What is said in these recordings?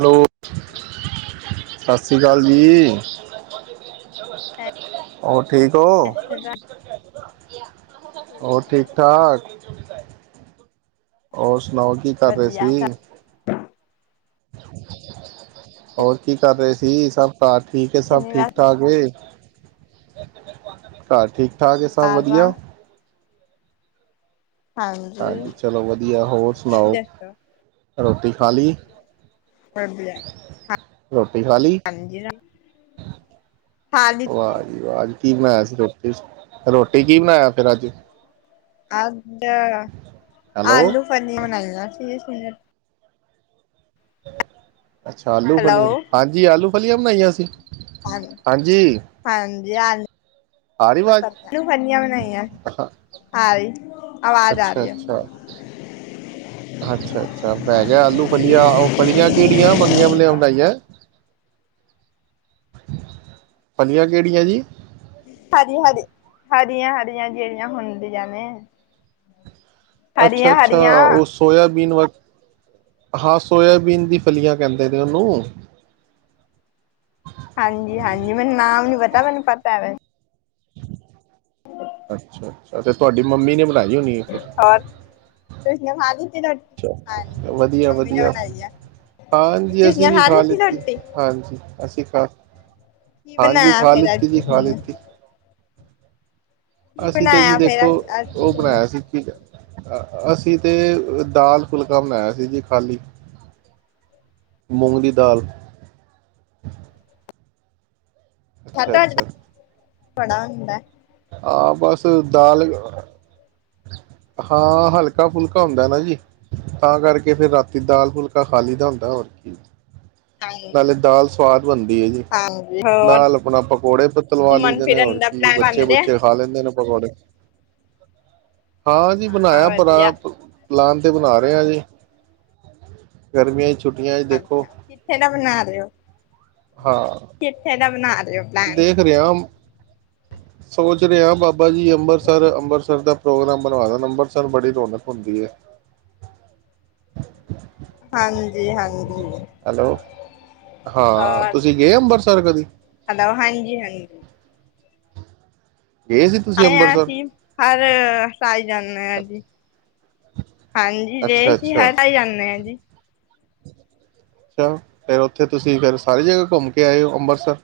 Hello ਹੈ ਸਤਿ ਸ਼੍ਰੀ ਅਕਾਲ ਜੀ। ਸਤਿ ਹੋਰ ਠੀਕ ਹੋ। ਸ਼੍ਰੀ ਅਕਾਲ। ਹੋਰ ਠੀਕ ਠਾਕ। [unintelligible] ਹੋਰ ਸੁਣਾਓ ਕੀ ਕਰ ਰਹੇ ਵਧੀਆ ਸੀ। ਸਭ ਹੋਰ ਕੀ ਕਰ ਰਹੇ ਸੀ ਸਭ ਘਰ ਠੀਕ ਸਭ ਠੀਕ ਸ਼ਨੀਵਾਰ ਠਾਕ ਏ। ਬਿਲਕ ਬਿਲਕੁ ਆ ਘਰ ਠੀਕ ਠਾਕ ਹੈ ਸਭ ਕਰ ਰਾ ਵਧੀਆ। ਹਾਂਜੀ ਚਲੋ ਵਧੀਆ ਹੋਰ ਹਾਂ। ਤੁਸੀਂ ਸੁਣਾਓ, ਦੱਸੋ ਰੋਟੀ ਖਾ ਲਈ। ਵਧੀਆ [unintelligible] ਖਾ ਲੀ, ਹਾਂਜੀ ਖਾ ਵਾਹ ਲਿੱਤੀ। ਜੀ, ਵਾਹ ਜੀ ਕੀ ਬਣਾਯਾ ਸੀ। ਰੋ ਰੋਟੀ ਕੀ ਬਣਾਇਆ ਫੇ ਅੱਜ। ਆ [unintelligible] ਹੈਲੋ ਆਲੂ ਪਨੀਰ ਬਣਲਾ ਸੀ। [unintelligible] ਹ ਅੱਛਾ ਆਲੂ ਪਨੀਰ, ਹਾਂਜੀ ਆਲੂ ਫਲੀਆਂ ਬਣਾਈਆਂ ਸੀ। ਹਾਂਜੀ- ਹਾਂਜੀ ਆ ਰਹੀ ਹਾਂਜੀ ਪਰ ਆਵਾਜ਼ ਫਨੀਆਂ ਬਣਾਈਆਂ ਹਾਂਜੀ ਅੱਛਾ, ਅੱਛਾ, ਅੱਛਾ, ਅੱਛਾ ਮੈ ਕਿਆ ਆਲੂ ਫਲੀਆਂ ਉਹ ਫਲੀਆਂ ਕਿਹੜੀਆਂ ਬਲੀਆਂ ਵੱਲੀਆਂ ਬਣਾਈਆਂ। ਫਲੀਆਂ ਕਿਹੜੀਆਂ ਜੀ? ਹਰੀ, ਹਰੀ, ਹਰੀਆਂ- ਹਰੀਆਂ ਜਿਹੜੀਆਂ ਹੁੰਦੀਆਂ ਨੇ। ਅੱਛਾ- ਅੱਛਾ ਹਰੀਆਂ-ਹਰੀਆਂ ਉਹ ਸੋਇਆਬੀਨ ਵਰ ਹਾਂ ਸੋਇਆਬੀਨ ਦੀ ਫਲੀਆਂ ਕਹਿੰਦੇ ਨੇ, ਉਹਨੂੰ ਹਾਂਜੀ, ਹਾਂਜੀ ਮੈਨੂੰ ਨਾਮ ਨੀ ਪਤਾ ਮੈਨੂੰ ਪਤਾ ਹੈ ਵੈ ਅੱਛਾ। ਔ ਤੇ ਤੁਹਾਡੀ ਮੰਮੀ ਨੇ ਬਣਾਈ ਹੋਣੀ ਹੈ ਹੋਰ ਇਸਨੇ ਖਾਲੀ ਚੱਲੋ ਵਧੀਆ, ਵਧੀਆ ਬਣਾਈ ਆ। ਹਾਂਜੀ ਤੁਸੀਂ ਅਸੀਂ ਨੇ ਵੀ ਖਾ ਲਿੱਤੀ ਲੀਤੀ ਰੋਟੀ? ਹਾਂਜੀ ਅਸੀਂ ਕ ਕੀ ਹਾਂਜੀ ਬਣਾਇਆ ਖਾ ਫੇਰ ਅੱਜ ਲਿੱਤੀ ਜੀ, ਖਾ ਤੁਸੀਂ ਨੇ? ਲਿੱਤੀ। ਕੀ ਅਸੀਂ ਤੇ ਜੀ ਬਣਾਇਆ ਫੇਰ ਦੇਖੋ ਅੱਜ ਉਹ ਤੁਸੀਂ ਨੇ? ਬਣਾਇਆ ਸੀ ਕਿ ਕੇਂ ਅ, ਅ ਅਸੀਂ ਤੇ ਦਾਲ -ਫੁਲਕਾ ਬਣਾਇਆ ਸੀ ਜੀ ਖਾਲੀ, ਮੂੰਗ ਦੀ ਦਾਲ। ਅੱਛਾ ਅੱਛਾ ਬੜਾ ਹੁੰਦਾ। ਹਾਂ ਬਸ ਦਾਲ, ਹਾਂ ਹਲਕਾ ਫੁਲਕਾ ਹੁੰਦਾ ਨਾ ਜੀ, ਤਾਂ ਕਰਕੇ ਫਿਰ ਰਾਤੀ ਦਾਲ ਫੁਲਕਾ ਖਾ ਲਈਦਾ ਹੁੰਦਾ ਹੋਰ ਕੀ। ਹਾਂਜੀ, ਨਾਲੇ ਦਾਲ ਸਵਾਦ ਬਣਦੀ ਹੈ ਜੀ ਹਾਂਜੀ ਹੋਰ ਨਾਲ ਆਪਣਾ ਪਕੌੜੇ ਪਤਲਵਾ ਘੁੰਮਣ ਲੀਦੇ ਨੇ ਫਿਰਨ ਹੋਰ ਦਾ ਕੀ ਪਲੈਨ ਬਣ ਬੱਚੇ ਬੇ ਰਿਹਾ? ਦਿੰਦੇ ਨੇ ਪਕੋੜੇ ਹਾਂ ਜੀ ਬਣਾਇਆ ਭਰਾਪ- ਪਲਾਨ ਤਾਂ ਬਣਾ ਰਹੇ ਹਾਂ ਜੀ, ਗਰਮੀਆਂ ਚ ਛੁੱਟੀਆਂ ਦੇਖੋ ਅੱਛਾ ਕਿੱਥੇ ਦਾ ਬਣਾ ਰਹੇ ਹੋ, ਹਾਂ ਕਿੱਥੇ ਦਾ [inaudible] ਦੇਖ ਰਿਹਾਂ ਸੋਚ ਰਿਹਾਂ ਬਾ- ਬਾਬਾ ਜੀ ਅੰਮ੍ਰਿਤਸਰ-ਅੰਮ੍ਰਿਤਸਰ ਦਾ ਪ੍ਰੋਗਰਾਮ ਬਣਵਾਦਾ ਗਾ ਅੰਮ੍ਰਿਤਸਰ ਬੜੀ ਰੌਣਕ ਹੁੰਦੀ ਹੈ। ਹਾਂਜੀ-ਹਾਂਜੀ, ਹੈਲੋ, ਹਾਂ ਹੋਰ ਤੁਸੀਂ ਗਏ ਅੰਬਰਸਰ। ਸਰ ਕਦੀ ਹੈਲੋ, ਹਾਂਜੀ-ਹਾਂਜੀ। ਗਏ ਸੀ ਤੁਸੀਂ ਅੰਮ੍ਰਿਤਸਰ ਅਸੀ ਹਰ ਸਾਲ ਜਾਂਦੇ ਹਾਂ ਜੀ। ਹਾਂਜੀ, ਅਸੀਂ ਅੱਛਾ-ਅੱਛਾ, ਹਰ ਸਾਲ ਜਾਂਦੇ ਹਾਂ ਜੀ। ਅੱਛਾ, ਫਿਰ ਉੱਥੇ ਤੁਸੀਂ ਫਿਰ ਸਾਰੀ ਜਗ੍ਹਾ ਘੁੰਮ ਕੇ ਆਏ ਹੋ, ਅੰਮ੍ਰਿਤਸਰ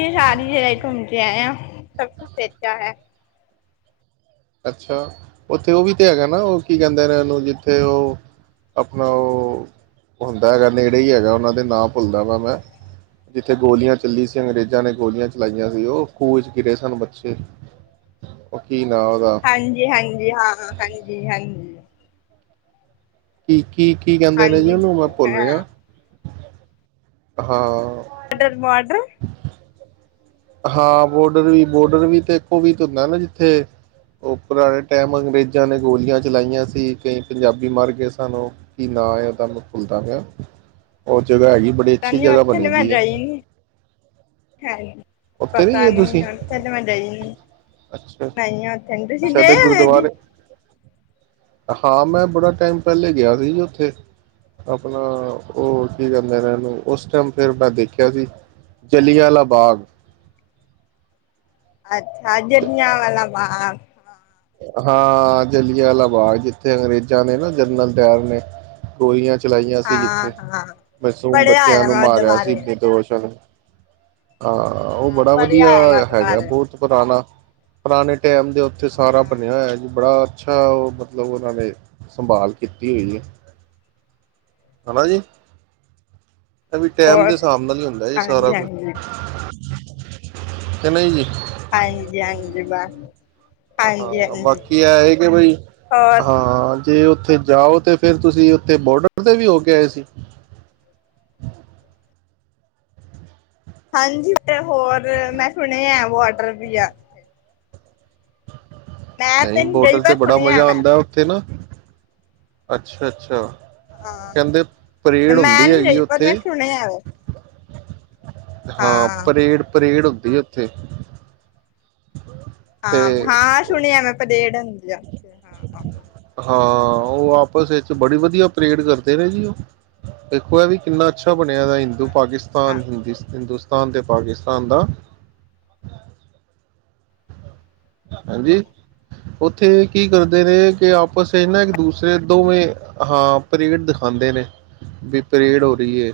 ਇਹ ਸਾਰੀ ਜਗ੍ਹਾ ਹੀ ਘੁੰਮ ਕੇ ਆਏ ਆ ਸਭ ਕੁਛ ਅੱਛਾ ਹੈ ਅੱਛਾ, ਉੱਥੇ ਉਹ ਵੀ ਤੇ ਹੈਗਾ ਨਾ ਉਹ ਕੀ ਕਹਿੰਦੇ ਨੇ, ਓਹਨੂੰ ਜਿੱਥੇ ਉਹ ਆਪਣਾ ਉਹ ਹੁੰਦਾ ਹੈਗਾ, ਨੇੜੇ ਹੀ ਹੈਗਾ ਉਹਨਾਂ ਦੇ ਨਾਂ ਭੁੱਲ ਗਿਆ ਵਾ, ਮੈਂ ਜਿੱਥੇ ਗੋਲੀਆਂ ਚੱਲੀਆ ਸੀ। ਅੰਗਰੇਜ਼ਾਂ ਨੇ ਗੋਲੀਆਂ ਚਲਾਈਆਂ ਸੀ। ਉਹ ਖੂਹ ਚ ਗਿਰੇ ਸਨ ਬੱਚੇ ਉਹ ਕੀ ਨਾਂ ਉਹਦਾ ਹਾਂਜੀ-ਹਾਂਜੀ। ਹਾਂ, ਹਾਂਜੀ- ਹਾਂਜੀ [inaudible] ਠੀਕ ਕੀ-ਕੀ ਕਹਿੰਦੇ ਨੇ ਜੀ, ਹਾਂਜੀ ਉਹਨੂੰ ਮੈਂ ਵਾਟਰ ਭੁੱਲ ਰਿਹਾ ਹਾਂ ਬਾਰਡਰ- ਹਾਂ, ਬੋਡਰ ਵੀ ਬੋਡਰ ਵੀ ਤੇ, ਇੱਕੋ ਵੀ ਤਾਂ ਹੁੰਦਾ ਨਾ ਜਿੱਥੇ ਉਹ ਪੁਰਾਣੇ ਟਾਈਮ ਅੰਗਰੇਜ਼ਾਂ ਨੇ ਗੋਲੀਆਂ ਚਲਾਈਆਂ ਸੀ। ਕਈ ਪੰਜਾਬੀ ਮਰ ਗਏ ਸਨ। ਉਹ ਕਿ ਨਾ ਆ, ਉਹਦਾ ਮੈਂ ਭੁੱਲਦਾ ਪਿਆ। ਜਗ੍ਹਾ ਹੈਗੀ। ਬੜੀ ਪਤਾ ਅੱਛੀ ਨੀ ਜਗਾ ਬਣੀ ਦੀ ਹੈ ਹਾਂ ਉੱਥੇ ਪਤਾ ਗਏ ਤੁਸੀਂ ਨਹੀਂ, ਉਥੇ ਤੇ ਮੈਂ ਗਈ ਨਹੀਂ ਅੱਛਾ ਨਹੀਂ ਉੱਥੇ ਨਹੀਂ ਤੁਸੀਂ ਅੱਛਾ ਤੇ ਗਏ ਉ ਗੁਰਦੁਆਰੇ ਜੀ ਹਾਂ, ਮੈਂ ਬੜਾ ਟਾਈਮ ਪਹਿਲੇ ਗਿਆ ਸੀ ਜੀ ਉੱਥੇ। ਆਪਣਾ ਉਹ ਕੀ ਕਹਿੰਦੇ ਰਹਿਦੇ ਨੇ, ਉਸ ਟਾਈਮ ਫਿਰ ਮੈਂ ਦੇਖਿਆ ਸੀ। ਜਲਿਆਂਵਾਲਾ ਬਾਗ ਅੱਛਾ, ਜਲਿਆਂਵਾਲਾ-ਬਾਗ ਹਾਂ, ਜਲਿਆਂਵਾਲਾ ਬਾਗ। ਜਿੱਥੇ ਅੰਗਰੇਜ਼ਾਂ ਨੇ ਨਾ ਜਨਰਲ ਡਾਇਰ ਨੇ ਗੋਲੀਆਂ ਚ ਚਲਾਈਆਂ ਸੀ, ਹਾਂ ਜਿੱਥੇ ਹਾਂ ਮਾਸੂਮ ਪੜ੍ਹਿਆ ਬੱਚਿਆਂ ਹੋਇਆ ਨੂੰ ਮੈਂ ਉਹਦੇ ਮਾਰਿਆ ਸੀ ਬਾਰੇ ਨਿਰਦੋਸ਼ਾਂ ਨੂੰ- ਹਾਂ, ਉਹ ਹਾਂ ਬੜਾ ਪੜ੍ਹਿਆ ਵਧੀਆ ਹੋਇਆ ਮੈਂ ਉਹਦੇ ਹੈਗਾ। ਬਾਰੇ ਬਹੁਤ ਪੁਰਾਣਾ ਪੁਰਾਣੇ ਟੈਮ ਦੇ ਉੱਥੇ- ਸਾਰਾ ਬਣਿਆ ਹੋਇਆ ਜੀ। ਬੜਾ ਅੱਛਾ ਮਤਲਬ ਉਹਨਾਂ ਨੇ ਸੰਭਾਲ ਕੀਤੀ ਹੈ ਜੀ ਹਨਾ ਜੀ -ਵੀ ਟੈਮ ਹੋਰ ਦੇ ਹਿਸਾਬ ਨਾਲ ਹੀ ਹੁੰਦਾ ਇਹ ਹਾਂਜੀ ਸਾਰਾ ਕੁਛ ਹਾਂਜੀ ਕਿ ਨਹੀਂ ਜੀ ਹਾਂਜੀ-ਹਾਂਜੀ ਹਾਂ, ਬਾਕੀ ਇਹ-ਇਹ ਕਿ ਬਈ ਹੋਰ ਹਾਂ, ਜੇ ਉਥੇ ਉੱਥੇ ਜਾਓ ਤੇ ਫਿਰ ਤੁਸੀਂ ਉੱਥੇ ਬੋਡਰ ਤੇ ਵੀ ਹੋ ਕੇ ਆਏ ਸੀ ਹਾਂਜੀ ਤੇ ਹੋਰ ਮੈਂ ਸੁਣ ਆ ਵਡ ਵੀਆ ਨਹੀਂ ਤੇ ਨੀ ਬੋਡਰ ਰਹੀ ਤੇ ਪਰ ਬੜਾ ਸੁਣਿਆ ਮਜ਼ਾ ਮੈਂ ਆਉਂਦਾ ਉੱਥੇ ਨਾ ਅੱਛਾ ਅੱਛਾ ਹਾਂ ਕਹਿੰਦੇ ਪਰੇਡ ਮੈਂ ਹੁੰਦੀ ਨੀ ਹੈਗੀ ਰਹੀ ਪਰ ਮੈਂ ਉੱਥੇ ਸੁਣਿਆ ਆ ਵ ਹਾਂ ਪਰੇਡ ਪਰੇਡ ਹ ਤੀ ਉੱਥੇ ਹਾਂ ਤੇ ਹਾਂ ਸੁਣਿਆ ਮੈਂ ਆਪ ਦੇੜ ਹਾਂ ਹਾਂ ਉਹ ਆਪਸ ਵਿੱਚ ਬੜੀ ਵਧੀਆ ਪਰੇਡ ਕਰਦੇ ਨੇ ਜੀ। ਉਹ ਦੇਖੋ ਹੈ ਵੀ ਕਿੰਨਾ ਅੱਛਾ ਬਣਿਆ ਦਾ ਹਿੰਦੂ ਪਾਕਿਸਤਾਨ ਹਾਂ ਹਿੰਦੁਸਤਾਨ ਹਿੰਦੂਸਤਾਨ ਤੇ ਪਾਕਿਸਤਾਨ ਦਾ ਹਾਂਜੀ ਉੱਥੇ ਕੀ ਕਰਦੇ ਨੇ ਕਿ ਆਪਸ ਨਾ ਇੱਕ ਦੂਸਰੇ ਦੋਵੇਂ ਹਾਂ ਪਰੇਡ ਦਿਖਾਉਂਦੇ ਨੇ। ਵੀ ਪਰੇਡ ਹੋ ਰਹੀ ਹੈ,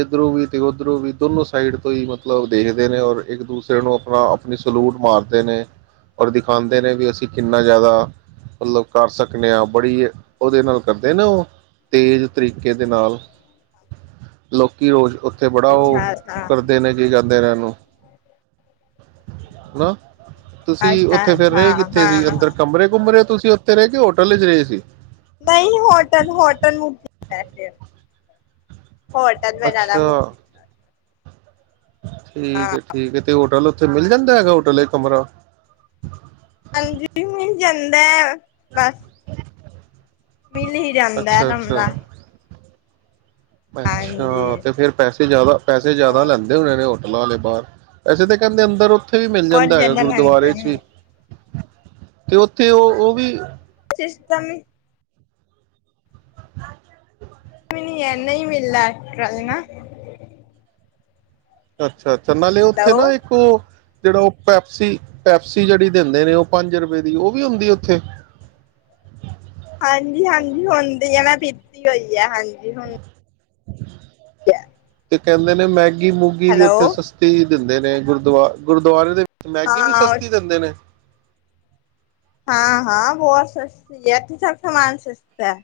ਇਧਰੋਂ ਵੀ ਤੇ ਓਧਰੋਂ ਵੀ ਦੋਨੋ ਸਾਈਡ ਤੋਂ ਹੀ ਮਤਲਬ ਦੇਖਦੇ ਨੇ ਔਰ ਇੱਕ ਦੂਸਰੇ ਨੂੰ ਆਪਣਾ ਆਪਣੀ ਸਲੂਟ। ਮਾਰਦੇ ਨੇ। ਔਰ ਦਿਖਾਉਂਦੇ ਨੇ ਵੀ ਅਸੀਂ ਕਿੰਨਾ ਜ਼ਿਆਦਾ ਮਤਲਬ ਕਰ ਸਕਦੇ ਹਾਂ ਬੜੀ ਉਹਦੇ ਨਾਲ ਕਰਦੇ ਨੇ ਉਹ ਤੇਜ਼ ਤਰੀਕੇ ਦੇ ਨਾਲ ਲੋਕ ਕੀ ਰੋਜ਼ ਓ ਓਥੇ ਬੜਾ ਉਹ ਅੱਛਾ ਅੱਛਾ ਕਰਦੇ ਨੇ ਕੀ ਜਾਂਦੇ ਨੇ ਦ [unintelligible] ਨਾ ਤੁਸੀਂ ਅੱਛਾ ਉੱਥੇ ਫੇਿਰ ਅੱਛਾ ਰਹੇ ਕਿੱਥੇ ਸੀ ਹਾਂ ਅੰਦਰ ਕਮਰੇ ਕੁੰਮਰੇ ਤੁਸੀਂ ਉੱਥੇ ਰਹਿ ਕੇ ਹੋਟਲ ਵਿੱਚ ਰਹੇ ਸੀ। ਨਹੀਂ ਹੋਟਨ ਹੋਟਨ ਮੁੈ [unintelligible] ਅੱਛਾ [unintelligible] ਹੋ ਵਟਾ ਬੈਨਾਂਲਾ ਅੱਛਾ ਮੁਕਤੀ [unintelligible] ਠੀਕ ਹਾਂ ਹੈ ਠੀਕ ਹੈ ਤੇ ਹੋਟਲ ਤੇ ਮਿਲ ਜਾਂਦਾ ਹੈਗਾ ਹੋਟਲ ਤੇ ਕਮਰਾ ਹਾਂਜੀ ਜਾਂਦਾ ਬਸ ਮਿਲ ਹੀ ਜਾਂਦਾ ਹੈ ਅੱਛਾ ਅੱਛਾ ਕਮਰਾ ਅੱਛਾ ਹਾਂਜੀ ਤੇ ਫੇਰ ਪੈਸੇ ਜਿਆਦਾ ਪੈਸੇ ਜਿਆਦਾ ਹੋਰ ਲੈਂਦੇ ਹੋਣੇ ਨੇ ਉਹ ਲਾ ਲੇ ਬਾਹਰ ਵੈਸੇ ਤਾਂ ਕਹਿੰਦੇ ਅੰਦਰ ਉੱਥੇ ਵੀ ਮਿਲ ਬਹੁਤ ਜਾਂਦਾ ਹੈਗਾ ਜ਼ਿਆਦਾ ਲੈਂਦੇ ਗੁਰਦੁਆਰੇ ਚ ਨੇ ਵੀ ਤੇ ਉੱਥੇ ਉਹ ਉਹ ਵੀ ਸਿਸਟਮ ਵੀ ਨਹੀਂ ਹੈ ਨਹੀਂ ਮਿਲਦਾ ਐਕਟਰਲ ਨਾ [unintelligible] ਅਹ [unintelligible] ਅੱਛਾ ਤੇ ਨਾਲੇ ਉੱਥੇ ਨਾ ਹੈਲੋ ਇੱਕ ਉਹ ਜਿਹੜਾ ਉਹ ਪੈਪਸੀ ਪੈਪਸੀ ਜਿਹੜੀ ਦਿੰਦੇ ਨੇ ਉਹ ਪੰਜ ਰੁਪਏ ਦੀ ਉਹ ਵੀ ਹੁੰਦੀ ਉੱਥੇ ਲੱਗੀ ਹੋਈ ਹੈ ਹਾਂਜੀ ਹੁਣ ਤੇ ਕਹਿੰਦੇ ਨੇ ਮੈਂ ਗੀ ਮੂੰਗੀ ਵੀ ਹੈਲੋ ਉੱਥੇ ਸਸਤੀ ਦਿੰਦੇ ਨੇ ਗੁਰਦੁਆ ਗੁਰਦੁਆਰੇ ਦੇ ਮੈਗੀ ਵੀ ਹਾਂ ਸਸਤੀ ਦਿੰਦੇ ਨੇ ਹਾਂ ਹਾਂ ਬਹੁਤ ਸਸਤੀ ਹੈ। ਕਿ ਸਭ ਸਮਾਨ ਸਸਤਾ ਹੈ।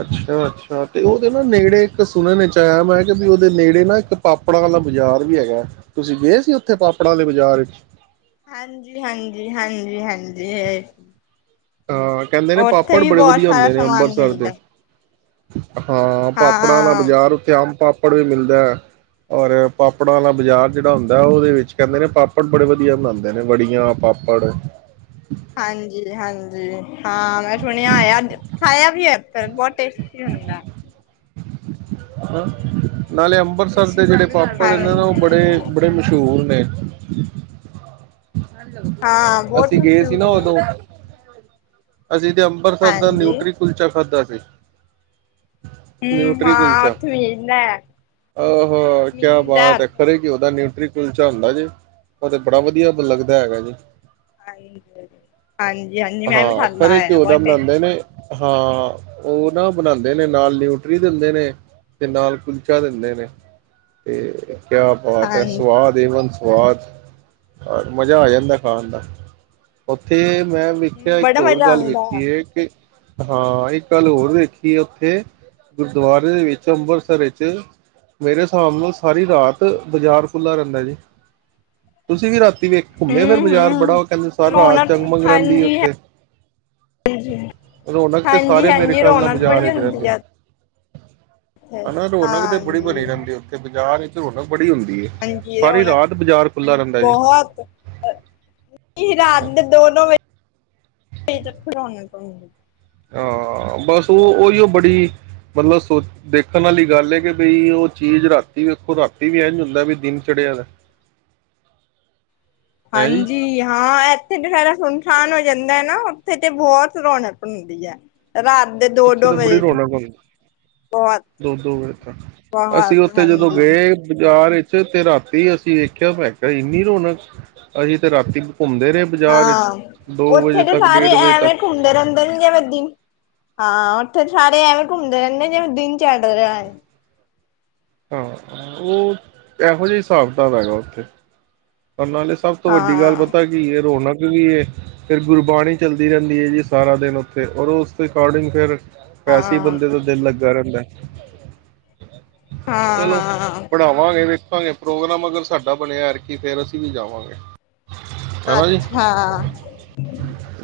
ਅੱਛਾ ਅੱਛਾ ਤੇ ਉਹਦੇ ਨਾ ਨੇੜੇ ਇੱਕ ਸੁਣਨ ਵਿੱਚ ਆਇਆ ਮੈਂ ਕਿ ਵੀ ਉਹਦੇ ਨੇੜੇ ਨਾ ਇੱਕ ਪਾਪੜਾ ਵਾਲਾ ਬਾਜ਼ਾਰ ਵੀ ਹੈਗਾ ਤੁਸੀਂ ਗਏ ਸੀ ਉੱਥੇ ਪਾਪੜਾ ਵਾਲੇ ਬਾਜ਼ਾਰ ਵਿੱਚ ਹਾਂਜੀ ਹਾਂਜੀ ਹਾਂਜੀ ਹਾਂਜੀ ਇਹ [unintelligible] ਹਾਂ ਕਹਿੰਦੇ ਨੇ ਪਾਪੜ ਬੜੇ ਵਧੀਆ ਸਾਰਾ ਹੁੰਦੇ ਨੇ ਸਮਾਨ ਅੰਬ੍ਰਸਰ ਦੇ ਮਿਲਦਾ ਹਾਂ ਪਾਪੜਾਂ ਦਾ ਹਾਂ ਬਾਜ਼ਾਰ ਉੱਥੇ ਅੰਬ ਪਾਪੜ ਪਾਪੜ ਵੀ ਮਿਲਦਾ ਔਰ ਪਾਪੜਾਂ ਵਾਲਾ ਬਾਜ਼ਾਰ ਜਿਹੜਾ ਹੁੰਦਾ ਉਹਦੇ ਵਿੱਚ ਕਹਿੰਦੇ ਨੇ ਪਾਪੜ ਬੜੇ ਵਧੀਆ ਬਣਾਂਦੇ ਨੇ ਵੜੀਆਂ ਪਾਪੜ ਹਾਂਜੀ ਹਾਂਜੀ ਜ [unintelligible] ਹਾਂ ਮੈਂ ਸੁਣਿਆ ਹੋਇਆ ਖਾਇਆ ਵੀ ਹੈ ਬਹੁਤ ਟੇਸਟੀ ਹੁੰਦਾ ਹਾਂ ਨਾਲੇ ਅੰਮ੍ਰਿਤਸਰ ਦੇ ਜਿਹੜੇ ਪਾਪੜ ਨੇ ਹਾਂਜੀ ਨਾ ਉਹ ਬੜੇ ਬੜੇ ਮਸ਼ਹੂਰ ਨੇ ਹਾਂ [inaudible] ਬਹੁਤ ਅਸੀਂ ਗਏ ਸੀ ਮਸ਼ਹੂਰ ਨਾ ਨੇ ਉਦੋਂ ਅਸੀਂ ਇਹਦੇ ਅੰਮ੍ਰਤਸਰ ਦਾ ਹਾਂਜੀ ਨਿਊਟਰੀ ਕੁਲਚਾ ਖਾਧਾ ਸੀ ਸ [unintelligible] ਹਮ ਆ [unintelligible] ਆਹਹੋ ਕਿਆ ਮਿਲਦਾ ਬਾਤ ਹੈ ਉੱਥੇ ਖਰੇ ਕਿ ਉਦਾ [unintelligible] ਨਿਊਟਰੀ ਕੁਲਚਾ ਹੁੰਦਾ ਜੀ ਉਹ ਤੇ ਬੜਾ ਵਧੀਆ ਲੱਗਦਾ ਹੈਗਾ ਜੀ ਹਾਂਜੀ ਹਾਂਜੀ ਮੈਂ ਹਾਂ ਖਾਧਾ ਖਰੇ ਹੈ ਘਿਓ ਦਾ ਬਹੁਤ ਬਣਾਉਂਦੇ ਨੇ ਹਾਂ ਉਹ ਨਾ ਬਣਾਉਦੇ ਨੇ ਨਾਲ ਨਿਊਟਰੀ ਦਿੰਦੇ ਨੇ ਤੇ ਨਾਲ ਕੁਲਚਾ ਦਿੰਦੇ ਨੇ ਤੇ ਕਿਆ ਬਾਤ ਹੈ ਹਾਂਜੀ। ਸਵਾਦ ਏਵਨ ਸਵਾਦ ਮਜ਼ਾ ਆ ਜਾਂਦਾ ਖਾਣ ਦਾ ਉੱਥੇ ਮੈਂ ਵੇਖਿਆ ਇੱਕ ਬੜਾ ਹੋਰ ਮਜ਼ਾ ਗੱਲ ਆਉਂਦਾ ਵੇਖੀ ਏ ਕਿ ਹਾਂ ਇੱਕ ਗੱਲ ਹੋਰ ਦੇੇਖੀ ਹੈ ਉੱਥੇ ਗੁਰਦੁਆਰੇ ਦੇ ਵਿੱਚ ਅੰਬਰਸਰ ਵਿੱਚ ਮੇਰੇ ਹਿਸਾਬ ਨਾਲ ਸਾਰੀ ਰਾਤ ਬਾਜ਼ਾਰ ਖੁੱਲਾ ਰਹਿੰਦਾ ਜੀ ਤੁਸੀਂ ਵੀ ਰਾਤੀ ਵੇਖੋ ਘੁੰਮ ਕੇ ਫਿਰ ਹੂੰ ਬਾਜ਼ਾਰ ਬੜਾ ਹੂੰ ਉਹ ਕਹਿੰਦੇ ਰਾਤ ਰੌਣਕ ਜਗ ਮਗ ਰਹਿੰਦੀ ਹਾਂਜੀ ਉੱਥੇ, ਹਾਂਜੀ ਰੌਣਕ ਤੇ ਹਾਂਜੀ ਸਾਰੇ ਮੇਰੇ ਹਾਂਜੀ ਖਿਆਲ ਨਾਲ ਰੌਣਕ ਬਾਜ਼ਾਰ ਬੜੀ ਵਿੱਚ ਰਹਿੰਦੀ। ਹੁੰਦੀ ਆ ਉੱਥੇ ਹਨਾ ਰੌਣਕ ਤੇ ਬੜੀ ਹਾਂਜੀ ਬਣੀ ਰਹਿੰਦੀ ਉੱਥੇ। ਜਾਾਨ [unintelligible] ਹਾਂਜੀ, ਰੋਣਕ ਖੁੱਲ੍ਹਾ ਰਹਿੰਦਾ ਜੀ ਬਹੁਤ ਰਾਤ ਦੇ ਦੋ ਦੋ ਵਜੇ ਤਕ ਰੋਣਕ। ਹਮ। ਹਾਂ ਬਸ ਉਹ ਉਹੀਓ ਬੜੀ ਮਤਲਬ ਸੋ ਦੇਖਣ ਵਾਲੀ ਗੱਲ ਏ ਕਿ ਬਈ ਉਹ ਚੀਜ਼ ਰਾਤੀ ਵੇਖੋ ਰਾਤੀ ਵੀ ਇੰਝ ਹੁੰਦਾ ਵੀ ਦਿਨ ਚੜ੍ਹਿਆ ਦਾ। ਹੈਂ ਜੀ ਹਾਂਜੀ, ਹਾਂ ਇੱਥੇ ਤੇ ਸਾਰਾ ਸੁਨਸਾਨ ਹੋਈ। ਜਾਂਦਾ ਹੈ ਨਾ ਉੱਥੇ ਤੇ ਬਹੁਤ ਰੌਣਕ ਹੁੰਦੀ ਹੈ। ਰਾਤ ਦੇ ਦੋ ਔਥੇ ਦੋ ਤੇ ਬੜੀ ਵਜੇ ਰੌਣਕ ਹੁੰਦੀ, ਬਹੁਤ ਦੋ-ਦੋ ਵਜੇ ਤਕ। ਅਸੀਂ ਬਹੁਤ ਔਥੇ ਜਦੋਂ ਹਾਂਜੀ ਗਏ ਬਜ਼ਾਰ ਇੱ ਚ ਤੇ ਰਾਤੀ ਅਸੀਂ ਵੇਖਿਆ ਮੈਂ ਕਿਹਾ ਇੰਨੀ ਰੌਣਕ ਅਹੀ ਤੇ ਰਾਤੀ ਘੁੰਮਦੇ ਰਹੇ ਬਾਜ਼ਾਰ ਵਿੱਚ ਹਾਂ, ਦੋ ਔਥੇ ਵਜੇ ਤੇ ਤੱਕ ਸਾਰੇ ਡੇਢ ਵਜੇ ਐਵੇਂ ਤੱਕ ਘੁੰਮਦੇ ਰਹਿੰਦੇ ਨੇ ਜਿਵੇਂ ਦਿਨ ਹਾਂ, ਔਥੇ ਤੇ ਸਾਰੇ ਐਵੇਂ ਘੁੰਮਦੇ ਰਹਿੰਦੇ ਜਿਵੇਂ ਦਿਨ ਚੜ ਰਿਆ ਐ। ਹਾਂ, ਔ ਐਹੋ ਜਿਆ ਈ ਸਾਬ-ਕਤਾਬ ਹੈਗਾ ਔਥੇ। ਪਰ ਨਾਲੇ ਸਭ ਤੋਂ ਹਾਂ ਵੱਡੀ ਗੱਲ ਪਤਾ ਕੀ ਏ ਰੌਣਕ ਵੀ ਏ। ਫਿਰ ਗੁਰਬਾਣੀ ਚੱਲਦੀ ਰਹਿੰਦੀ ਏ ਜੀ ਸਾਰਾ ਦਿਨ ਔਥੇ ਔਰ ਉਸ ਦੇ ਅਕੋਡਿੰਗ ਫਿਰ ਹਾਂ ਵੈਸੇ ਈ ਬੰਦੇ ਦਾ ਦਿਲ ਲੱਗਾ ਰਹਿੰਦੈ। ਹਾਂ [unintelligible] ਚਲੋ ਹਾਂ ਪੜ੍ਹਾਵਾਂਗੇ ਭਾਵੇਂ ਪ੍ਰੋਗਰਾਮ ਅਗਰ ਸਾਡਾ ਬਣਿਆ ਐਰ ਕੀ ਫੇਰ ਅਸੀ ਵੀ ਜਾਵਾਂਗੇ। ਹਨਾ ਜੀ ਅੱਛਾ।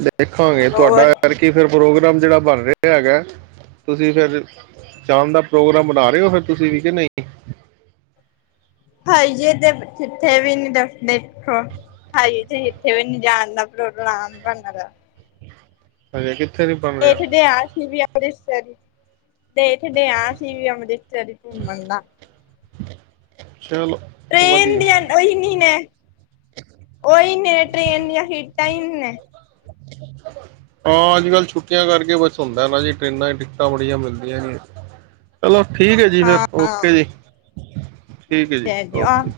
ਦੇਖਾਂਗੇ ਹਾਂ ਤੁਆਡਾ ਹੋਰ ਐਰਕੀ ਫਿਰ ਪ੍ਰੋ ਗਰਾਮ ਜੇੜਾ ਬਣ ਰਿਆ ਹੈਗੈ, ਤੁਸੀ ਫੇਰ ਸ਼ਾਮ ਦਾ ਪ੍ਰੋਗਰਾਮ ਬਣਾ ਰਹੇ ਔ ਫਿਰ ਤੁਸੀ ਵੀ ਕਿ ਨਈ। ਹਜੇ ਤੇ ਜਿੱਥੇ ਵੀ ਨੀ ਦਸ ਦੇਖੋ ਹਜੇ ਤੇ ਇੱਥੇ ਵੀ ਨੀ ਜਾਣ ਦਾ ਪ੍ਰੋਗਰਾਮ ਬਣਦਾ ਪਿਆ। ਹਜੇ ਕਿੱ ਇੱਥੇ ਤੇ ਆ [unintelligible] ਤੇ ਇਠੇ ਡੇ ਆਸੀ ਵੀ ਅੰਮ੍ਰਿਤਸਰ ਘੁੰਮਣ ਦਾ ਚਲੋ ਟ੍ਰੇਨ ਵਧੀਆ ਦੀਆ ਔਹੀ ਨੀ ਨੈ। ਔਹੀ ਨੇ ਟ੍ਰੇਨ ਦੀਆਂ ਸੀਟਾਂ ਈ ਨੰ ਨੇ। ਹਾਂ, ਅੱਜ-ਕੱਲ੍ਹ ਛੁੱਟੀਆਂ ਕਰਕੇ ਬਸ ਹੁੰਦੈ ਨਾ ਜੀ ਟਰੇਨਾਂ ਦੀ ਟਿਕਟਾਂ ਬੜੀਆਂ ਮਿਲਦੀਆਂ ਈ ਨਈ, ਚਲੋ। ਠੀਕ ਐ ਜੀ ਫਿਰ ਹਾਂ ਔਕੇ ਜੀ। ਠੀਕ ਹੈ ਜੀ, ਔਕੇ ਜੀ।